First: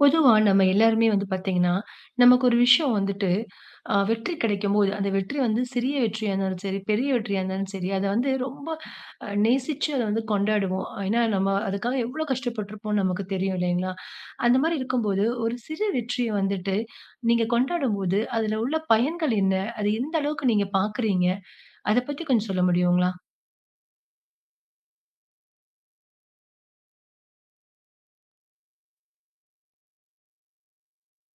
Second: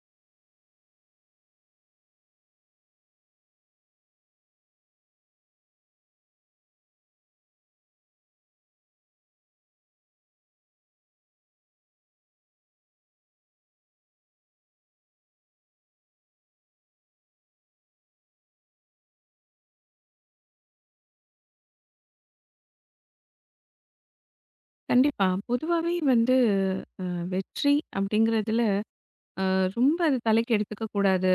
பொதுவா நம்ம எல்லாருமே வந்து பார்த்தீங்கன்னா, நமக்கு ஒரு விஷயம் வந்துட்டு வெற்றி கிடைக்கும்போது, அந்த வெற்றி வந்து சிறிய வெற்றியா இருந்தாலும் சரி, பெரிய வெற்றியா இருந்தாலும் சரி, அத வந்து ரொம்ப நேசிச்சு அத வந்து கொண்டாடுவோம். ஏன்னா, நம்ம அதுக்காக எவ்வளோ கஷ்டப்பட்டுருப்போம்னு நமக்கு தெரியும் இல்லைங்களா? அந்த மாரி இருக்கும்போது, ஒரு சிறு வெற்றிய வந்துட்டு நீங்க கொண்டாடும்போது, அதுல உள்ள பயன்கள் என்ன? அது எந்த அளவுக்கு நீங்க பார்க்குறீங்க? அத பத்தி கொஞ்சம் சொல்ல முடியுங்களா? கண்டிப்பா. பொதுவாவே வந்து வெற்றி அப்படிங்கிறதுல அ ரொம்ப அது தலைக்கு எடுத்துக்க கூடாது.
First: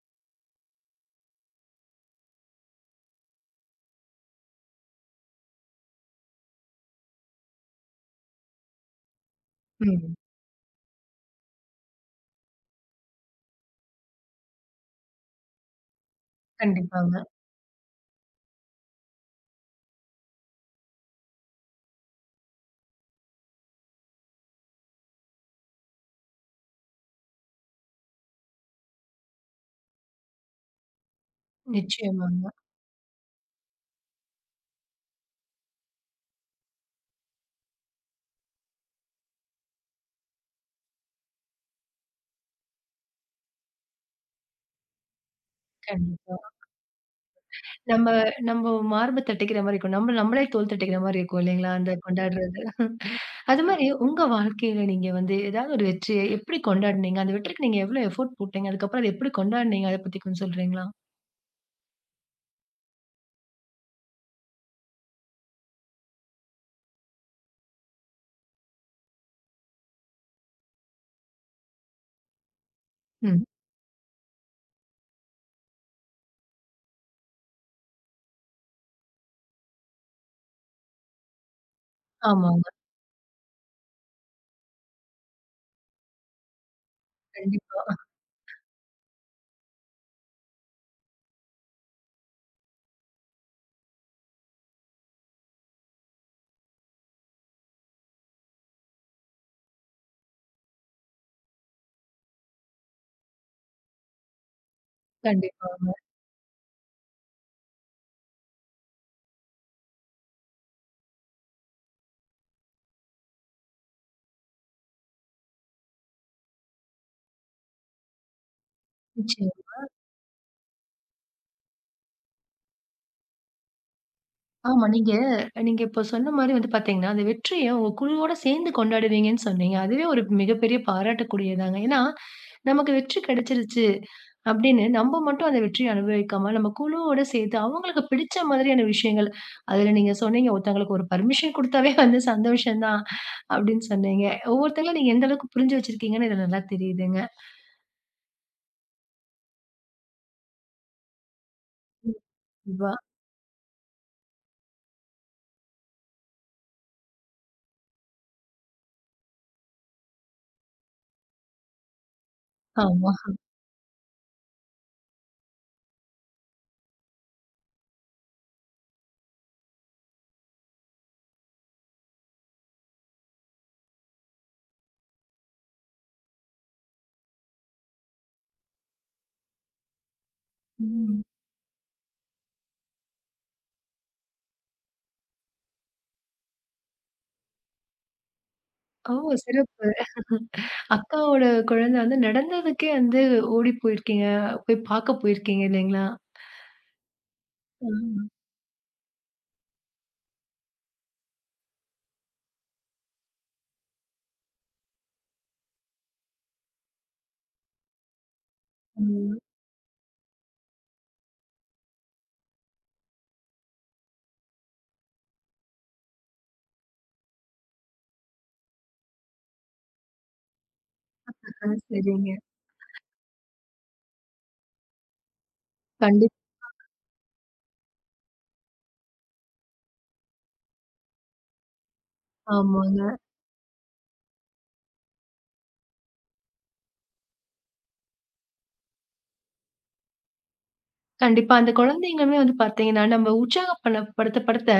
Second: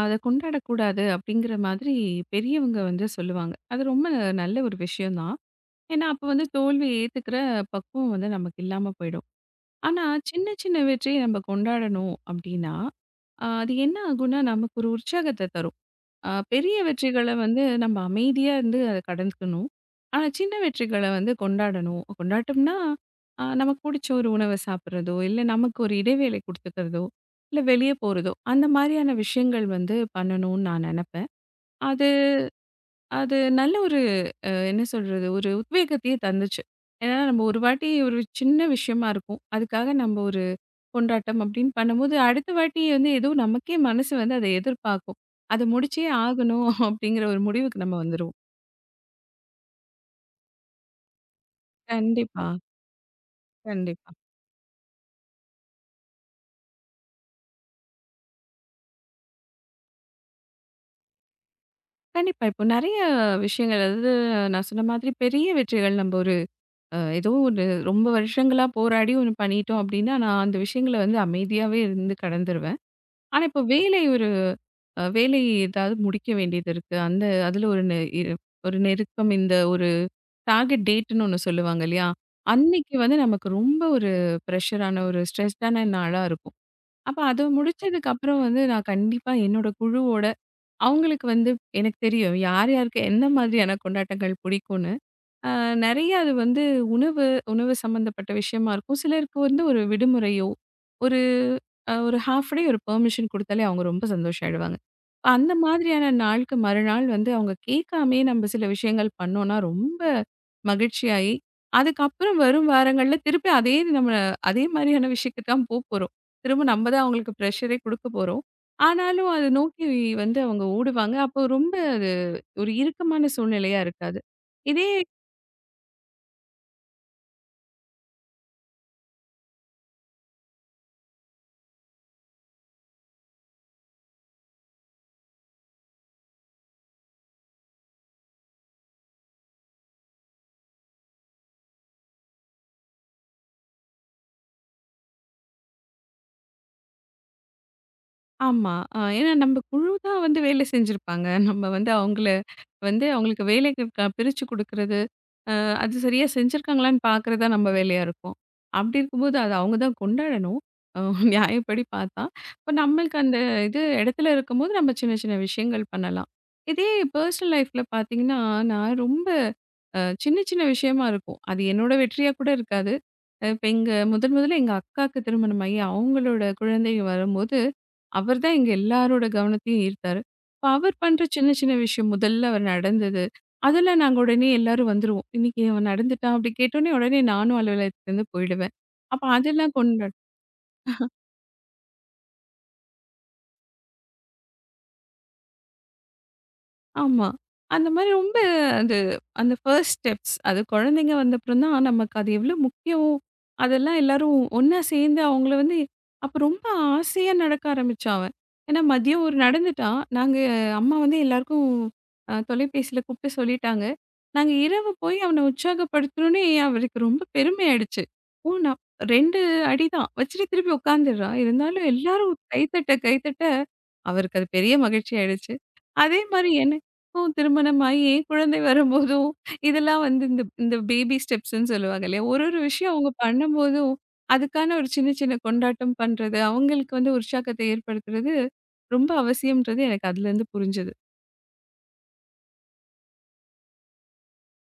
அத கொண்டாடக்கூடாது அப்படிங்கிற மாதிரி பெரியவங்க வந்து சொல்லுவாங்க. அது ரொம்ப நல்ல ஒரு விஷயம் தான். ஏன்னா, அப்ப வந்து தோல்விய ஏத்துக்கிற பக்குவம் வந்து நமக்கு இல்லாம போயிடும். ஆனா, ம். சின்ன சின்ன வெற்றிய நம்ம கொண்டாடணும் அப்படின்னா, அது என்ன ஆகும்னா, நமக்கு ஒரு உற்சாகத்த தரும். ஆ, பெரிய கண்டிப்பாங்க. வெற்றிகள வந்து நம்ம அமைதியா இருந்து அத கடந்துக்கணும். ஆனா, சின்ன வெற்றிகள வந்து கொண்டாடணும். கொண்டாட்டம்னா, நமக்கு புடிச்ச ஒரு உணவ சாப்பிடுறதோ, இல்ல நமக்கு ஒரு இடைவேளை குடுத்துக்கிறதோ, இல்ல வெளிய போறதோ, அந்த மாரியான விஷயங்கள் வந்து பண்ணணும்னு நான் நெனப்பேன். அது நிச்சயமாங்க. அது நல்ல ஒரு என்ன சொல்றது? ஒரு உத்வேகத்தையே தந்துச்சு. ஏன்னா, நம்ம ஒரு வாட்டி ஒரு சின்ன விஷயமா இருக்கும். அதுக்காக நம்ம ஒரு கொண்டாட்டம் அப்படின்னு பண்ணும்போது, அடுத்த வாட்டி வந்து ஏதோ நமக்கே மனசு வந்து அத எதிர்பார்க்கும். அத முடிச்சே கண்டிப்பா. ஆகணும் அப்படிங்கிற ஒரு முடிவுக்கு நம்ம நம்ம வந்துருவோம். நம்ம மார்ப தட்டிக்கிற மாரி இருக்கும். நம்ம நம்மளே தோள் தட்டிக்கிற மாரி இருக்கும் இல்லைங்களா? அந்த கண்டிப்பா, கொண்டாடுறது. அது மாரி கண்டிப்பா. உங்க வாழ்க்கையில நீங்க வந்து ஏதாவது ஒரு வெற்றிய எப்படி கொண்டாடுனீங்க? அந்த வெற்றிக்கு நீங்க எவ்வளோ எஃபோர்ட் போட்டீங்க? அதுக்கப்புறம் அத எப்படி கொண்டாடுனீங்க? அத பத்தி கொஞ்சம் சொல்றீங்களா? கண்டிப்பா. இப்போ நெறைய விஷயங்கள் அதாவது நான் சொன்ன மாதிரி பெரிய வெற்றிகள் நம்ம ஒரு ஏதோ ஒரு ரொம்ப வருஷங்களா போராடி ஒண்ணு பண்ணிட்டோம் அப்படின்னா, நான் அந்த விஷயங்கள வந்து அமைதியாவே இருந்து கடந்துருவேன். ஆனா ம். இப்போ வேலை ஒரு அ வேலை ஏதாவது முடிக்க வேண்டியது இருக்கு. அந்த அதுல ஒரு நெ இ ஒரு நெருக்கம் இந்த ஒரு டார்கெட் டேட்ன்னு ஒண்ணு சொல்லுவாங்க இல்லையா? ஆமாங்க. அன்னைக்கு வந்து நமக்கு ரொம்ப ஒரு ப்ரெஷரான, ஒரு ஸ்ட்ரெஸ்டான நாளா இருக்கும். அப்ப அத கண்டிப்பா. முடிச்சதுக்கு அப்புறம் வந்து நான் கண்டிப்பா என்னோட குழுவோட அவங்களுக்கு வந்து எனக்கு தெரியும் யார் யாருக்கு எந்த மாதிரியான கொண்டாட்டங்கள் பிடிக்கும்னு. அ நெறைய அது வந்து உணவு, உணவு சம்மந்தப்பட்ட விஷயமா இருக்கும். சிலருக்கு வந்து ஒரு விடுமுறையோ, ஒரு ஒரு ஹால்ஃப் டே ஒரு பெர்மிஷன் குடுத்தாலே அவங்க ரொம்ப சந்தோஷம் ஆயிடுவாங்க. இப்ப அந்த கண்டிப்பாங்க. மாதிரியான நாளுக்கு மறுநாள் வந்து அவங்க கேட்காமயே நம்ம சில விஷயங்கள் பண்ணோம்னா, ரொம்ப மகிழ்ச்சியாயி, அதுக்கப்புறம் வரும் வாரங்கள்ல திருப்பி அதே நம்ம அதே மாரியான விஷயத்துக்கு தான் போப்போறோம். திரும்ப நம்ம தான் அவங்களுக்கு ப்ரெஷரே குடுக்க போறோம். ஆனாலும் அத நிச்சயமா. நோக்கி வந்து அவங்க ஓடுவாங்க. அப்போ ரொம்ப அது ஒரு இறுக்கமான சூழ்நிலையா இருக்காது. ஆமா. இதே நீங்க நீங்க இப்ப சொன்ன மாரி வந்து பார்த்தீங்கன்னா, அந்த வெற்றிய உங்க குழுவோட சேர்ந்து கொண்டாடுவீங்கன்னு சொன்னீங்க. அதுவே ஒரு மிகப்பெரிய பாராட்டக்கூடியதாங்க. ஏன்னா, நமக்கு வெற்றி கிடைச்சிருச்சு அப்படின்னு நம்ம மட்டும் அந்த வெற்றிய அனுபவிக்காம, நம்ம குழுவோட சேர்த்து அவங்களுக்கு பிடிச்ச மாதிரியான விஷயங்கள், அதுல நீங்க சொன்னீங்க, ஒருத்தங்களுக்கு ஒரு பர்மிஷன் குடுத்தாவே வந்து சந்தோஷம் தான் அப்படின்னு சொன்னீங்க. ஒவ்வொருத்தங்களும் நீங்க எந்த அளவுக்கு புரிஞ்சு வச்சிருக்கீங்கன்னு இதுல நல்லா தெரியுதுங்க. ஆமா. ஏன்னா நம்ம குழு தான் வந்து வேலை செஞ்சிருப்பாங்க. நம்ம வந்து ம். அவங்கள கண்டிப்பா. வந்து அவங்களுக்கு வேலைக்கு பிரிச்சு கொடுக்கறது அது சரியா செஞ்சிருக்காங்களான்னு பார்க்கறது தான் நம்ம வேலையா இருக்கும் அப்படி இருக்கும்போது அது அவங்க தான் கொண்டாடணும் நியாயப்படி பார்த்தா இப்போ ஆமா. நம்மளுக்கு இது இடத்துல இருக்கும்போது நம்ம சின்ன சின்ன விஷயங்கள் பண்ணலாம் இதே பர்சனல் லைஃப்ல பார்த்தீங்கன்னா நான் ரொம்ப சின்ன சின்ன விஷயமா இருக்கும் அது என்னோட வெற்றியா கூட இருக்காது. இப்போ எங்க முதன் முதல்ல எங்க அக்காவுக்கு திருமணம் ஆகி அவங்களோட குழந்தை வரும்போது அவர் தான் எங்க எல்லாரோட கவனத்தையும் ஈர்த்தாரு. இப்ப அவர் ம். பண்ற சின்ன சின்ன விஷயம் முதல்ல அவர் நடந்தது. அதெல்லாம் நாங்க உடனே எல்லாரும் வந்துருவோம். இன்னைக்கு அவன் நடந்துட்டான் அப்படி கேட்டோனே, உடனே நானும் அலுவலகத்துலருந்து போயிடுவேன். ஓ! அப்ப அதெல்லாம் சிறப்பு. கொண்டு அக்காவோட குழந்தை வந்து நடந்ததுக்கே வந்து ஓடி போயிருக்கீங்க. போய் பார்க்க போயிருக்கீங்க இல்லைங்களா? ஆமா. அந்த மாரி ஆமா. ரொம்ப அது அந்த ஃபர்ஸ்ட் ஸ்டெப்ஸ் அது குழந்தைங்க வந்தப்புறம் தான் நமக்கு அது எவ்ளோ முக்கியம். அதெல்லாம் எல்லாரும் ஒண்ணா சேர்ந்து அவங்கள வந்து அப்ப ரொம்ப ஆசையா நடக்க ஆரம்பிச்சா அவன். ஏன்னா மதியம் ஒரு ம். நடந்துட்டா, நாங்க அம்மா வந்து எல்லாருக்கும் தொலைபேசியில கூப்பிட்டு சொல்லிட்டாங்க. நாங்க இரவு போய் அவன உற்சாகப்படுத்தணும்னே அவருக்கு ரொம்ப பெருமை ஆயிடுச்சு. ஓ! நான் 2 அடி தான் வச்சுட்டு திருப்பி உட்காந்துடுறான். ஆ இருந்தாலும் எல்லாரும் சரிங்க. கைத்தட்ட கைத்தட்ட அவருக்கு அது பெரிய மகிழ்ச்சி ஆயிடுச்சு. அதே கண்டிப் மாரி என்ன ஓ! திருமணமாயி குழந்தை வரும்போதும், இதெல்லாம் வந்து இந்த இந்த பேபி ஸ்டெப்ஸ்ன்னு சொல்லுவாங்க இல்லையா? ஒரு ஒரு விஷயம் அவங்க ஆமாங்க. பண்ணும்போதும், அதுக்கான ஒரு சின்ன சின்ன கொண்டாட்டம் பண்றது, அவங்களுக்கு வந்து உற்சாகத்தை ஏற்படுத்துறது ரொம்ப அவசியம்ன்றது எனக்கு அதுலேருந்து புரிஞ்சது. கண்டிப்பா அந்த குழந்தைங்களுமே வந்து பார்த்தீங்கன்னா, நம்ம உற்சாகப்பன படுத்த படுத்த,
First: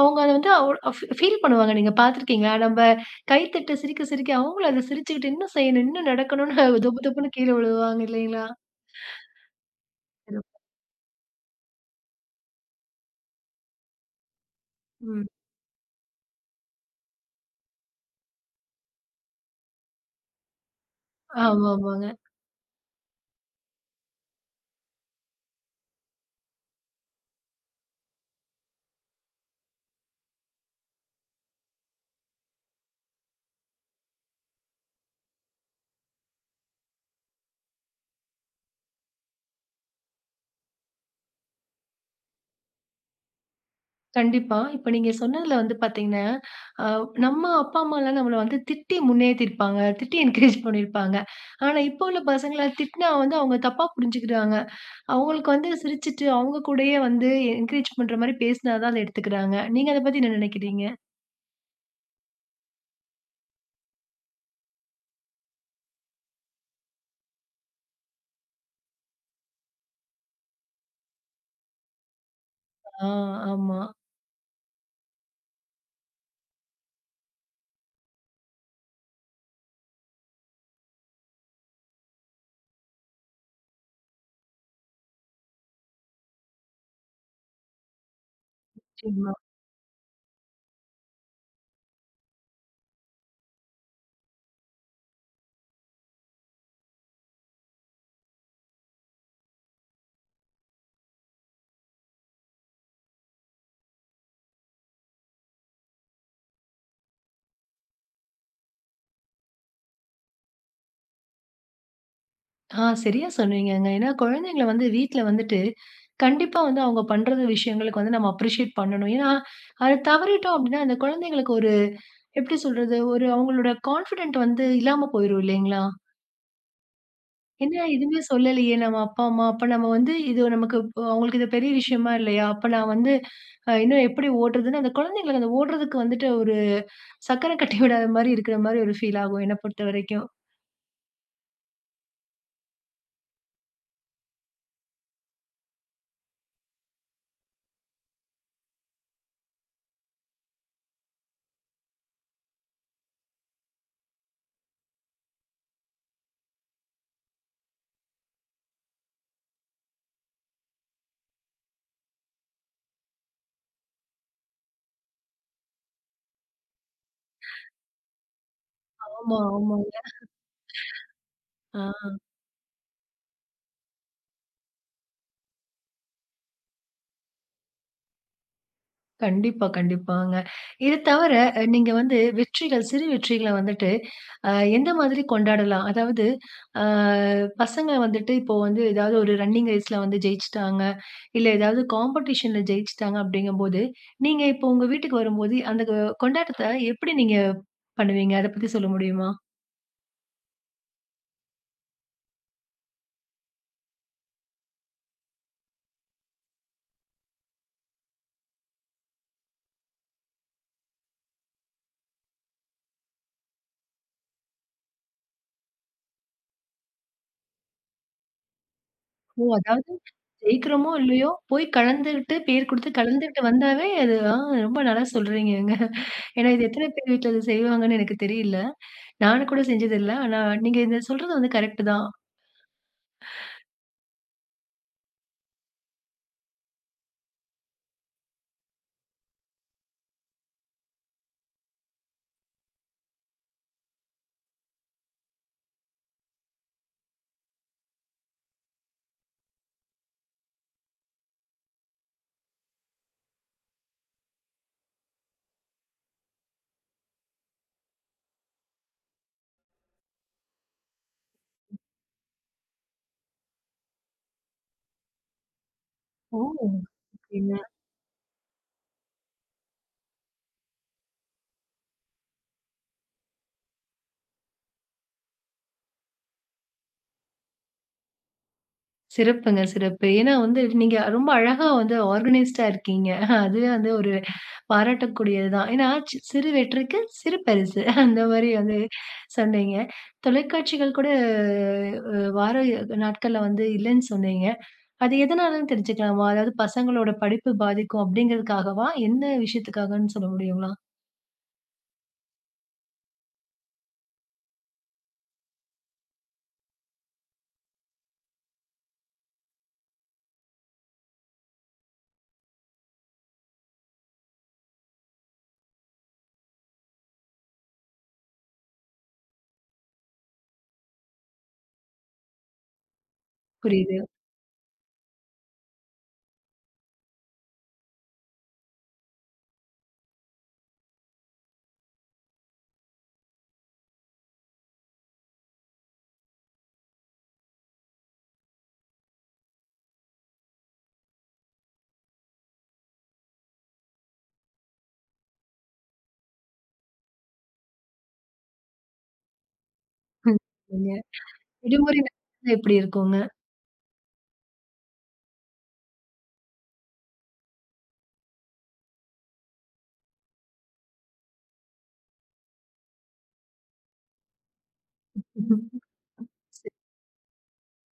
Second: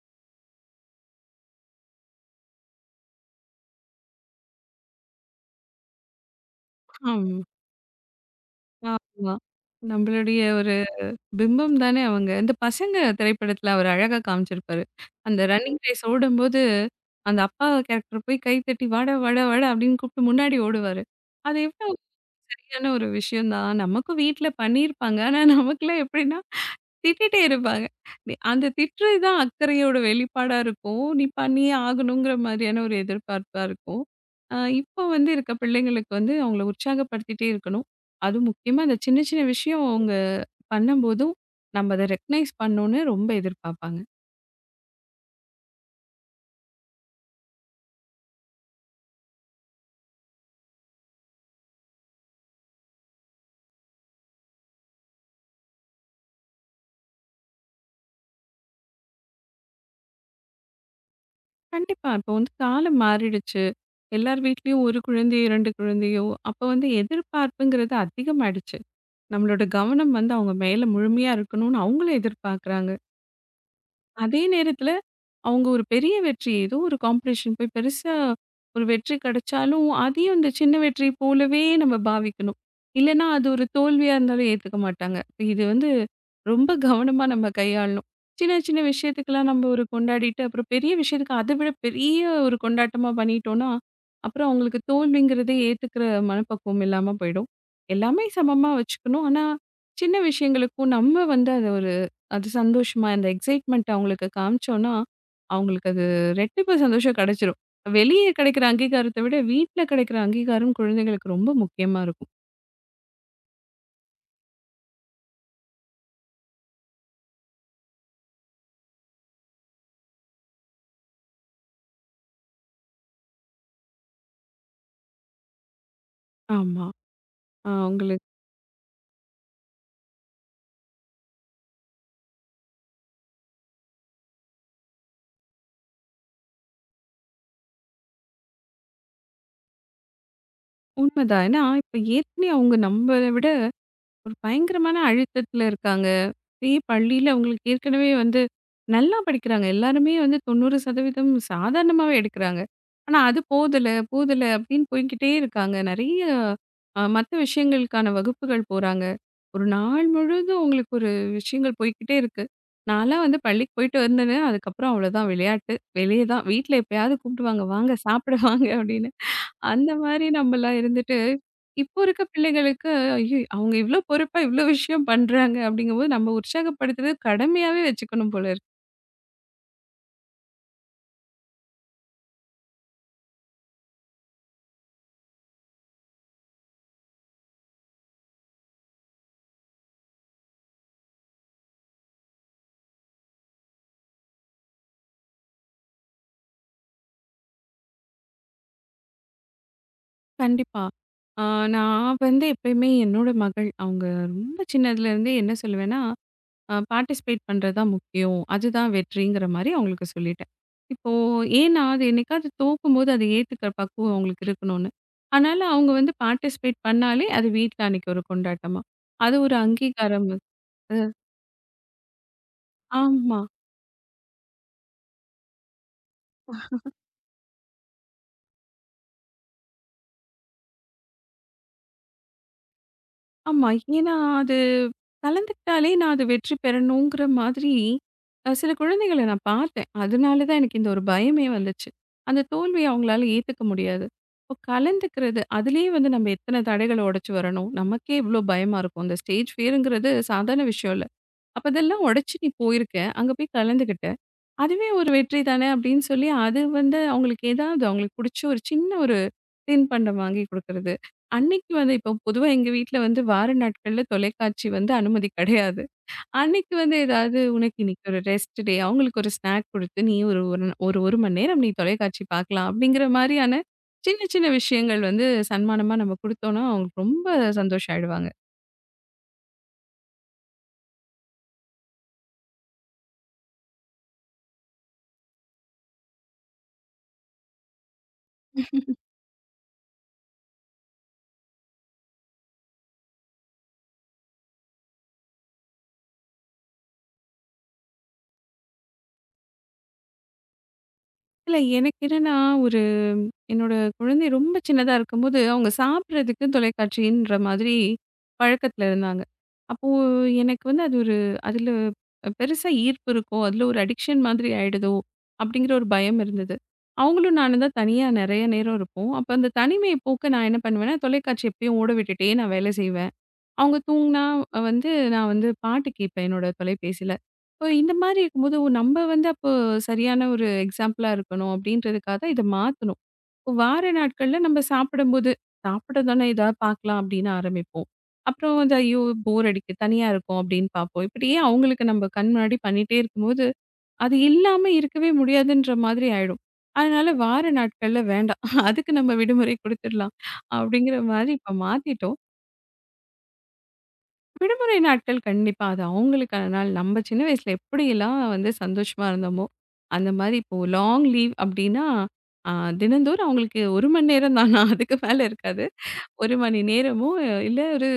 அவங்க அத வந்து அவ் ஃபீ ஃபீல் பண்ணுவாங்க. நீங்க பார்த்துருக்கீங்களா? நம்ம கைத்தட்ட சிரிக்க சிரிக்க அவங்களும் அத சிரிச்சுக்கிட்டு இன்னும் செய்யணும், இன்னும் நடக்கணும்னு தொபு தொபுன்னு ஆமா. கீழ விழுவாங்க இல்லைங்களா? ஆமா. நம்மளுடைய ஒரு பிம்பம் தானே அவங்க. இந்த பசங்க திரைப்படத்துல அவர் அழகா காமிச்சிருப்பாரு. ம். அந்த ரன்னிங் ரேஸ் ஓடும்போது, அந்த அப்பா கேரக்டர் போய் கை தட்டி வாடா, வாடா, வாடா அப்படின்னு கூப்பிட்டு முன்னாடி ஓடுவாரு. அது எவ்ளோ ஆமாமாங்க. சரியான ஒரு விஷயம் தான். நமக்கும் வீட்ல பண்ணியிருப்பாங்க. ஆனா நமக்கெல்லாம் எப்படின்னா, திட்டிட்டே இருப்பாங்க. அந்த திட்டுறது தான் அக்கறையோட வெளிப்பாடா இருக்கும். நீ பண்ணியே ஆகணுங்கிற மாதிரியான ஒரு எதிர்பார்ப்பா இருக்கும். அ இப்போ வந்து இருக்க பிள்ளைங்களுக்கு வந்து அவங்கள உற்சாகப்படுத்திட்டே இருக்கணும். அதுவும் முக்கியமா அந்த சின்ன சின்ன விஷயம் அவங்க பண்ணும்போதும், நம்ம அத ரெகக்னைஸ் பண்ணணும்னு ரொம்ப எதிர்பார்ப்பாங்க. கண்டிப்பா. இப்ப நீங்க சொன்னதுல வந்து பாத்தீங்கன்னா, அ நம்ம அப்பா, அம்மாலாம் நம்மள வந்து திட்டி முன்னேத்திருப்பாங்க. திட்டி என்கரேஜ் பண்ணியிருப்பாங்க. ஆனா, இப்போ உள்ள பசங்கள திட்டினா வந்து அவங்க தப்பா புரிஞ்சுக்கிறாங்க. அவங்களுக்கு வந்து சிரிச்சுட்டு, அவங்க கூடயே வந்து என்கரேஜ் பண்ற மாரி பேசினா தான் அத எடுத்துக்கிறாங்க. நீங்க அத பத்தி என்ன நினைக்கிறீங்க? கண்டிப்பா. இப்போ வந்து காலம் மாறிடுச்சு. எல்லார் வீட்லயும் 1 குழந்தையோ, 2 குழந்தையோ, அப்ப வந்து எதிர்பார்ப்புங்கிறது அதிகமாயிடுச்சு. நம்மளோட கவனம் வந்து அவங்க மேல முழுமையா இருக்கணும்னு அவங்களும் எதிர்பார்க்குறாங்க. ஆ, ஆமா. அதே நேரத்துல அவங்க ஒரு பெரிய வெற்றி, ஏதோ ஒரு காம்படிஷன் போய் பெருசா ஒரு வெற்றி கிடைச்சாலும், அதையும் இந்த சின்ன வெற்றி போலவே நம்ம பாவிக்கணும். இல்லன்னா அது ஒரு தோல்வியா இருந்தாலும் ஏத்துக்க மாட்டாங்க. இப்ப இது வந்து ரொம்ப கவனமா நம்ம கையாளணும். சின்ன சின்ன நிச்சயமா. விஷயத்துக்கெல்லாம் நம்ம ஒரு கொண்டாடிட்டு, அப்புறம் பெரிய விஷயத்துக்கு அதை விட பெரிய ஒரு கொண்டாட்டமா பண்ணிட்டோம்னா, அப்புறம் அவங்களுக்கு தோல்விங்கிறதே ஏத்துக்கிற மனப்பக்குவம் இல்லாம போயிடும். எல்லாமே சமமா வச்சுக்கணும். ஆனா, சின்ன விஷயங்களுக்கும் நம்ம வந்து அத ஒரு அது சந்தோஷமா அந்த எக்ஸைட்மெண்ட் அவங்களுக்கு காமிச்சோம்னா, அவங்களுக்கு அது ரெட்டிப்பு சந்தோஷம் கிடைச்சிரும். வெளிய கிடைக்கிற அங்கீகாரத்த விட, வீட்ல கிடைக்கிற அங்கீகாரம் குழந்தைகளுக்கு ரொம்ப முக்கியமா இருக்கும். ஆ சரியா சொன்னீங்கங்க. ஏன்னா குழந்தைங்கள வந்து வீட்ல வந்துட்டு, கண்டிப்பா வந்து அவங்க பண்றது விஷயங்களுக்கு வந்து நம்ம அப்ரிஷியேட் பண்ணணும். ஏன்னா, அத தவறிட்டோம் அப்டின்னா, அந்த குழந்தைங்களுக்கு ஒரு எப்படி சொல்றது? ஒரு அவங்களோட கான்ஃபிடென்ட் வந்து இல்லாம போயிரும் இல்லைங்களா? ஆமா. ஆ என்ன எதுவுமே உங்களுக்கு சொல்லலையே நம்ம அப்பா, அம்மா. அப்ப நம்ம வந்து இது நமக்கு இப்போ அவங்களுக்கு இது பெரிய விஷயமா இல்லையா? அப்ப நான் வந்து இன்னும் எப்படி ஓட்டுறதுன்னு அந்த குழந்தைங்களுக்கு அந்த ஓடுறதுக்கு வந்துட்டு ஒரு சக்கரம் கட்டி விடாத மாரி இருக்கிற மாரி ஒரு ஃபீல் ஆகும் என்ன பொறுத்தவரைக்கும். உண்மதான். ஏன்னா, இப்ப ஏற்கனவே அவங்க நம்மள விட ஒரு பயங்கரமான அழுத்தத்துல இருக்காங்க. இதே பள்ளியில அவங்களுக்கு ஏற்கனவே வந்து நல்லா படிக்கிறாங்க. எல்லாருமே வந்து 90% சாதாரணமாவே எடுக்கிறாங்க. ஆனா அது போதல, போதல அப்படின்னு போய்க்கிட்டே இருக்காங்க. நெறைய மத்த விஷயங்களுக்கான வகுப்புகள் போறாங்க. ஒரு நாள் முழுதும் உங்களுக்கு ஒரு விஷயங்கள் போய்க்கிட்டே இருக்கு. நான்லாம் வந்து பள்ளிக்கு போயிட்டு வந்தேனே, அதுக்கப்புறம் அவ்வளோதான் விளையாட்டு. வெளிய தான். வீட்ல எப்பயாவது கூப்பிடுவாங்க, "வாங்க சாப்பிட வாங்க" அப்படின்னு. ஆமா, அந்த ஆமாங்க. மாரி நம்மலாம் இருந்துட்டு, இப்போ ஆ. இருக்க பிள்ளைகளுக்கு, ஐயோ! அவங்க இவ்ளோ பொறுப்பா இவ்ளோ விஷயம் பண்றாங்க அப்படிங்கும்போது, நம்ம உற்சாகப்படுத்துறது கடமையாவே வச்சுக்கணும் போல இருக்கு. கண்டிப்பா, கண்டிப்பாங்க. இது தவிர நீங்க வந்து வெற்றிகள், சிறு வெற்றிகள வந்துட்டு அ எந்த மாதிரி கொண்டாடலாம்? அதாவது அ பசங்க வந்துட்டு இப்போ வந்து ஏதாவது ஒரு ரன்னிங் ரேஸ்ல வந்து ஜெயிச்சுட்டாங்க, இல்ல ஏதாவது காம்படிஷன்ல ஜெயிச்சுட்டாங்க அப்படிங்கும்போது, நீங்க இப்போ உங்க வீட்டுக்கு வரும்போது அந்த கொண்டாட்டத்த எப்படி நீங்க பண்ணுவீங்க? அத பத்தி சொல்ல முடியுமா? கண்டிப்பா. ஆ நான் வந்து எப்பயுமே என்னோட மகள், அவங்க ரொம்ப சின்னதுலேருந்தே என்ன சொல்லுவேன்னா, பார்ட்டிசிபேட் பண்றது தான் முக்கியம். அதுதான் வெற்றிங்கிற மாரி அவங்களுக்கு சொல்லிட்டேன். இப்போ ஏன்னா, அது என்னைக்காவது தோக்கும்போது அதை ஏத்துக்கிற பக்குவம் அவங்களுக்கு இருக்கணும்னு. அதனால அவங்க வந்து பார்ட்டிசிபேட் பண்ணாலே, அது வீட்ல அன்னைக்கு ஒரு கொண்டாட்டமா. அது ஓ! ஒரு அதாவது அங்கீகாரம். ஜெயிக்கிறோமோ, இல்லையோ போய் கலந்துகிட்டு பேர் குடுத்து கலந்துகிட்டு ஆமா, வந்தாவே அது ஆ ரொம்ப நல்லா சொல்றீங்கங்க. ஏன்னா, இது எத்தன பேர் வீட்ல இத செய்வாங்கன்னு எனக்கு தெரியல. நானும் கூட செஞ்சதில்ல. ஆனா, நீங்க இத சொல்றது வந்து கரெக்ட் தான். ஆமா. ஏன்னா அது கலந்துக்கிட்டாலே நான் அது வெற்றி பெறணுங்கிற மாதிரி, சில குழந்தைகள நான் பார்த்தேன். அதனால தான் எனக்கு இந்த ஒரு பயமே வந்துச்சு. அந்த தோல்விய அவங்களால ஏத்துக்க முடியாது. இப்போ கலந்துக்கிறது, அதிலேயே வந்து நம்ம எத்தன தடைகள உடைச்சு வரணும். நமக்கே இவ்ளோ பயமா இருக்கும். இந்த ஸ்டேஜ் ஃபியர்ங்கிறது சாதாரண விஷயம் இல்ல. அப்ப இதெல்லாம் உடைச்சு நீ போயிருக்க, அங்க போய் கலந்துக்கிட்ட. அதுவே ஒரு வெற்றி தானே அப்படின்னு சொல்லி, அது வந்து அவங்களுக்கு ஏதாவது அவங்களுக்கு புடிச்ச ஒரு சின்ன ஒரு தின்பண்டம் வாங்கி குடுக்குறது. அன்னைக்கு வந்து இப்போ பொதுவா எங்க வீட்ல வந்து வார நாட்கள்ல தொலைக்காட்சி வந்து அனுமதி கிடையாது. ஓ! அன்னைக்கு வந்து ஏதாவது ஓகேங்க. உனக்கு இன்னைக்கு ஒரு ரெஸ்ட் டே அவங்களுக்கு ஒரு ஸ்நாக் குடுத்து, நீ ஒரு ஒரு ஒரு 1 மணி நேரம் நீ தொலைக்காட்சி பார்க்கலாம் அப்படிங்கிற மாரியான சின்ன சின்ன விஷயங்கள் வந்து சன்மானமா நம்ம குடுத்தோம்னா, அவங்களுக்கு ரொம்ப சந்தோஷம் ஆயிடுவாங்க. சிறப்புங்க, சிறப்பு. ஏன்னா வந்து நீங்க ரொம்ப அழகா வந்து ஆர்கனைஸ்டா இருக்கீங்க. அதுவே வந்து ஒரு பாராட்டக்கூடியது தான். ஏன்னா, சிறு வெற்றிக்கு சிறு பரிசு. அந்த மாரி வந்து சொன்னீங்க. தொலைக்காட்சிகள் கூட வார நாட்கள்ல வந்து இல்லன்னு சொன்னீங்க. அது எதனாலன்னு தெரிஞ்சுக்கலாமா? அதாவது பசங்களோட படிப்பு பாதிக்கும் அப்படிங்கிறதுக்காகவா? என்ன விஷயத்துக்காகன்னு சொல்ல முடியுங்களா? இல்ல. எனக்கு என்னன்னா, ஒரு என்னோட குழந்தை ரொம்ப சின்னதா இருக்கும்போது, அவங்க சாப்பிடுறதுக்கு தொலைக்காட்சின்ற மாதிரி பழக்கத்துல இருந்தாங்க. அப்போ எனக்கு வந்து அது ஒரு அதில பெருசா ஈர்ப்பு இருக்கோ, அதில ஒரு அடிக்ஷன் மாதிரி ஆயிடுதோ! அப்பிடிங்கிற ஒரு பயம் இருந்தது. அவங்களும் நானும் தான் தனியா நெறைய நேரம் இருப்போம். அப்ப அந்த தனிமைய போக்க நான் என்ன பண்ணுவேன்னா, தொலைக்காட்சி எப்பயும் ஓட விட்டுட்டே நான் வேலை செய்வேன். அவங்க புரியுது. தூங்குனா வந்து நான் வந்து பாட்டு கேட்பேன் என்னோட தொலைபேசியில. இப்போ இந்த மாரி இருக்கும்போது, ஓ! நம்ம வந்து அப்போ சரியான ஒரு எக்ஸாம்பிளா இருக்கணும் அப்படின்றதுக்காக இத மாத்தணும். இப்போ வார நாட்கள்ல நம்ம சாப்பிடும்போது, சாப்பிட தானே ஏதாவது பார்க்கலாம் அப்படின்னு ஆரம்பிப்போம். அப்புறம் வந்து ஐயோ! போர் அடிக்கு, தனியா இருக்கோம் அப்படின்னு பார்ப்போம். இப்படியே அவங்களுக்கு நம்ம கண் முன்னாடி பண்ணிட்டே இருக்கும்போது, அது இல்லாம இருக்கவே முடியாதுன்ற மாதிரி ஆயிடும். அதனால வார நாட்கள்ல வேண்டாம். அதுக்கு நம்ம விடுமுறை குடுத்துடலாம் ம். நீங்க அப்படிங்கிற மாரி இப்ப விடுமுறை மாத்திட்டோம். நாட்கள்ல எப்படி இருக்குங்க? விடுமுறை நாட்கள் கண்டிப்பா. அது அவங்களுக்கான நாள். நம்ம சின்ன வயசுல எப்படியெல்லாம் வந்து சந்தோஷமா இருந்தோமோ, அந்த மாரி இப்போ லாங் லீவ் அப்டின்னா, அ தினந்தோறும் அவங்களுக்கு 1 மணி நேரம் தானா அதுக்கு மேல இருக்காது. 1 மணி சரி, நேரமோ, இல்ல ஒரு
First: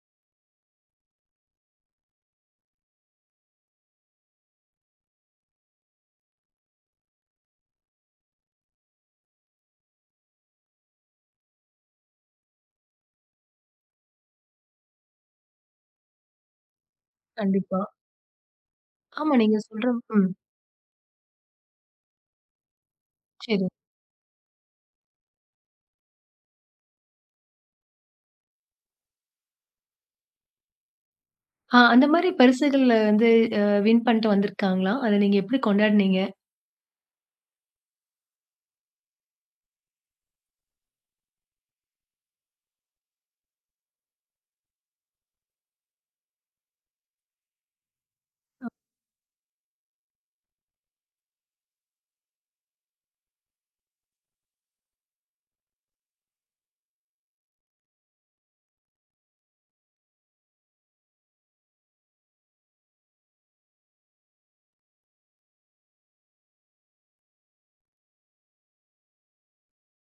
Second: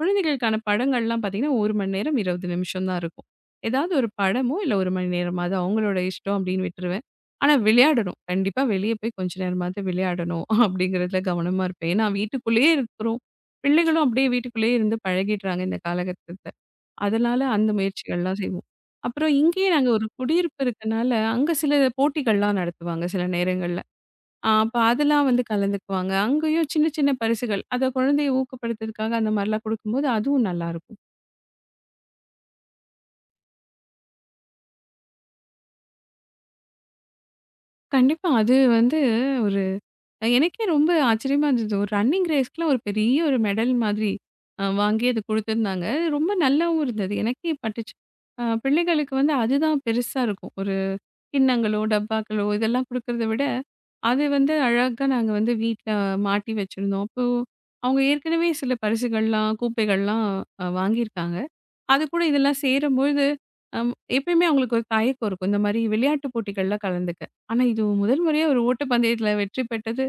குழந்தைகளுக்கான படங்கள்லாம் பார்த்தீங்கன்னா, 1 மணி நேரம் 20 நிமிஷம் தான் இருக்கும். ஏதாவது ஒரு படமோ, இல்ல 1 மணி நேரமாவது அவங்களோட இஷ்டம் அப்படின்னு விட்டுருவேன். ஆனா விளையாடணும். கண்டிப்பா வெளிய போய் கொஞ்ச நேரமாவது விளையாடணும் அப்படிங்கிறதுல கவனமா இருப்பேன். ஏன்னா வீட்டுக்குள்ளேயே இருக்கிறோம். பிள்ளைகளும் அப்படியே வீட்டுக்குள்ளேயே இருந்து பழகிடுறாங்க இந்த காலகட்டத்துல. அதனால அந்த கண்டிப்பா. முயற்சிகள்லாம் செய்வோம். அப்புறம் ஆமா, நீங்க இங்கேயே நாங்க சொல்ற ஒரு ம். குடியிருப்பு இருக்கனால, அங்க சில போட்டிகள்லாம் நடத்துவாங்க சில சரி. நேரங்கள்ல. ஆ அப்ப அதெல்லாம் வந்து கலந்துக்குவாங்க. அங்கேயும் சின்ன சின்ன பரிசுகள், அத குழந்தைய ஊக்கப்படுத்துறதுக்காக அந்த மாரிலாம் குடுக்கும்போது, அதுவும் நல்லாருக்கும். ஆ அந்த மாரி பரிசுகள்ல வந்து அ வின் பண்ணிட்டு வந்திருக்காங்களா? அத நீங்க எப்படி கொண்டாடுனீங்க? கண்டிப்பா. அது வந்து ஒரு எனக்கே ரொம்ப ஆச்சரியமா இருந்தது. ஒரு ரன்னிங் ரேஸ்க்குலாம் ஒரு பெரிய ஒரு மெடல் மாதிரி வாங்கி அது குடுத்துருந்தாங்க. ரொம்ப நல்லாவும் இருந்தது. எனக்கே பட்டுச்சு. பிள்ளைகளுக்கு வந்து அதுதான் பெருசா இருக்கும். ஒரு கிண்ணங்களோ, டப்பாக்களோ இதெல்லாம் குடுக்கறத விட, அது வந்து அழகா நாங்க வந்து வீட்ல மாட்டி வச்சிருந்தோம். அப்போ அவங்க ஏற்கனவே சில பரிசுகள்லாம், கூப்பைகள்லாம் வாங்கியிருக்காங்க. அதுக்கூட இதெல்லாம் சேரும்பொழுது, அம் எப்பயுமே அவங்களுக்கு ஒரு தயக்கம் இருக்கும். இந்த மாரி விளையாட்டு போட்டிகள்ல கலந்துக்க. ஆனா, இது முதல் முறையா ஒரு ஓட்டப்பந்தயத்தில வெற்றி பெற்றது.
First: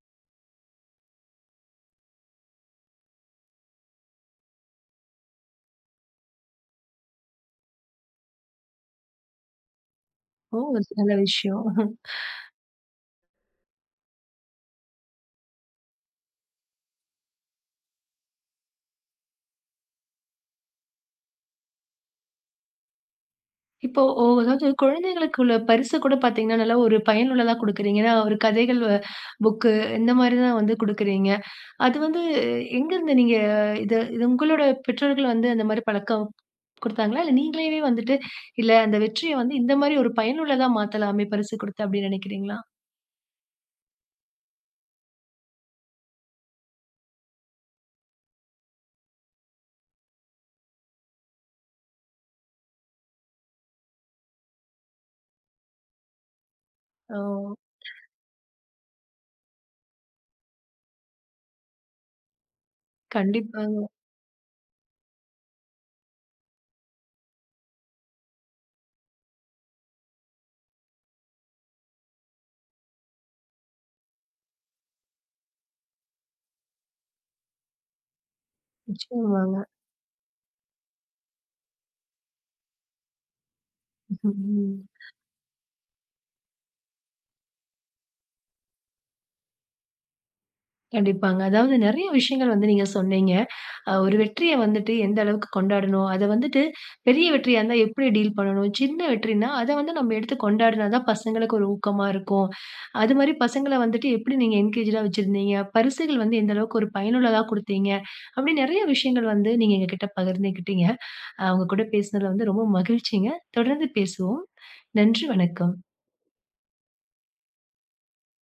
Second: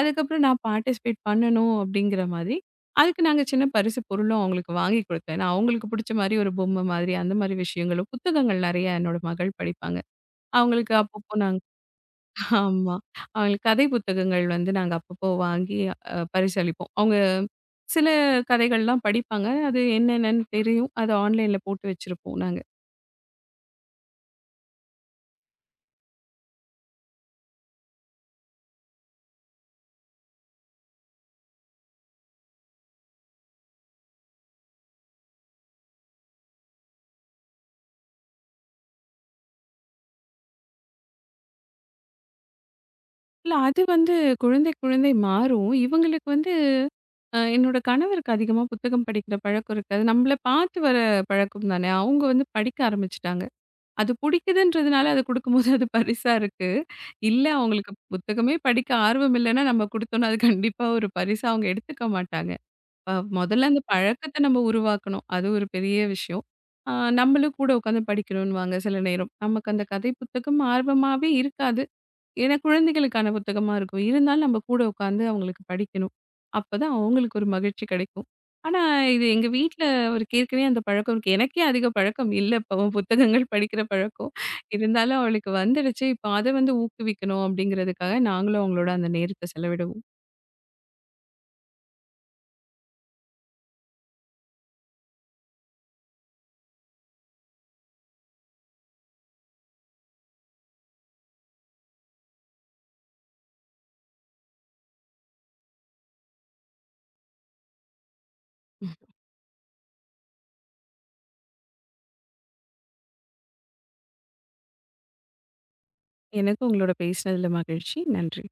அதுக்கப்புறம் நான் பார்ட்டிசிபேட் பண்ணணும் அப்படிங்கிற மாதிரி, அதுக்கு நாங்க சின்ன பரிசு பொருளும் அவங்களுக்கு வாங்கி குடுத்தேன். நான் அவங்களுக்கு புடிச்ச மாரி ஒரு பொம்மை மாதிரி, அந்த மாரி விஷயங்களும், புத்தகங்கள் நெறைய என்னோட மகள் படிப்பாங்க. ஓ! அவங்களுக்கு நல்ல அப்பப்போ நாங்க விஷயம். ஆமா. அவங்களுக்கு கதை புத்தகங்கள் வந்து நாங்க அப்பப்போ வாங்கி பரிசளிப்போம். அவங்க சில கதைகள்லாம் படிப்பாங்க. அது என்னென்னன்னு தெரியும். அத ஆன்லைன்ல போட்டு வச்சிருப்போம் நாங்க. இப்போ ஓ அதாவது குழந்தைகளுக்கு உள்ள பரிசு கூட பார்த்தீங்கன்னா, நல்லா ஒரு பயனுள்ளதா குடுக்குறீங்க. ஏன்னா, ஒரு கதைகள் புக்கு இந்த மாரி தான் வந்து குடுக்குறீங்க. அது வந்து எங்கருந்து நீங்க இது இது உங்களோட பெற்றோர்கள் வந்து அந்த மாரி பழக்கம் குடுத்தாங்களா? இல்ல நீங்களாவே வந்துட்டு, இல்ல அந்த வெற்றிய வந்து இந்த மாரி ஒரு பயனுள்ளதா மாத்தலாமே பரிசு குடுத்து அப்டின்னு நெனைக்கிறீங்களா? இல்ல அது வந்து குழந்தை குழந்தை மாறும். இவங்களுக்கு வந்து என்னோட கணவருக்கு அதிகமா புத்தகம் படிக்கிற பழக்கம் இருக்காது. நம்மள பார்த்து வர பழக்கம் தானே! அவுங்க வந்து படிக்க ஆரம்பிச்சுட்டாங்க. அது புடிக்குதுன்றதுனால அது குடுக்கும்போது அது பரிசா இருக்கு. ஓ! இல்ல அவுங்களுக்கு புத்தகமே படிக்க ஆர்வம் இல்லன்னா, நம்ம குடுத்தோம்னா, அது கண்டிப்பா ஒரு பரிசா அவுங்க எடுத்துக்க மாட்டாங்க. அ மொதல்ல கண்டிப்பாங்க. அந்த பழக்கத்த நம்ம உருவாக்கணும். அது ஒரு பெரிய விஷயம். அ நம்மளும் கூட உட்காந்து படிக்கணுன்னுவாங்க சில நேரம். நமக்கு அந்த கதை புத்தகம் ஆர்வமாவே இருக்காது. ஏன்னா குழந்தைகளுக்கான புத்தகமா இருக்கும். இருந்தாலும் நம்ம கூட உட்காந்து அவங்களுக்கு படிக்கணும். அப்பதான் அவங்களுக்கு ஒரு மகிழ்ச்சி கிடைக்கும். ஆனா இது எங்க நிச்சயமாங்க. வீட்ல அவருக்கு ஏற்கனவே அந்த பழக்கம் இருக்கு. எனக்கே அதிக பழக்கம் இல்ல இப்பவும் புத்தகங்கள் படிக்கிற பழக்கம். ம். இருந்தாலும் அவளுக்கு வந்துடுச்சு. இப்போ அத வந்து ஊக்குவிக்கணும் அப்படிங்கிறதுக்காக நாங்களும் அவங்களோட அந்த நேரத்த செலவிடுவோம். கண்டிப்பாங்க. அதாவது நெறைய விஷயங்கள் வந்து நீங்க சொன்னீங்க. ஒரு வெற்றிய வந்துட்டு எந்த அளவுக்கு கொண்டாடணும், அத வந்துட்டு பெரிய வெற்றியா இருந்தா எப்படி டீல் பண்ணணும், சின்ன வெற்றினா அத வந்து நம்ம எடுத்து கொண்டாடினா தான் பசங்களுக்கு ஒரு ஊக்கமா இருக்கும். அது மாரி பசங்கள வந்துட்டு எப்படி நீங்க என்கேஜ்டா வச்சிருந்தீங்க, பரிசுகள் வந்து எந்த அளவுக்கு ஒரு பயனுள்ளதா குடுத்தீங்க, அப்படி நெறைய விஷயங்கள் வந்து நீங்க எங்ககிட்ட பகிர்ந்துக்கிட்டீங்க. உங்க கூட பேசினதுல வந்து ரொம்ப மகிழ்ச்சிங்க. தொடர்ந்து பேசுவோம். நன்றி, வணக்கம். எனக்கும் உங்களோட பேசினதுல மகிழ்ச்சி. நன்றி.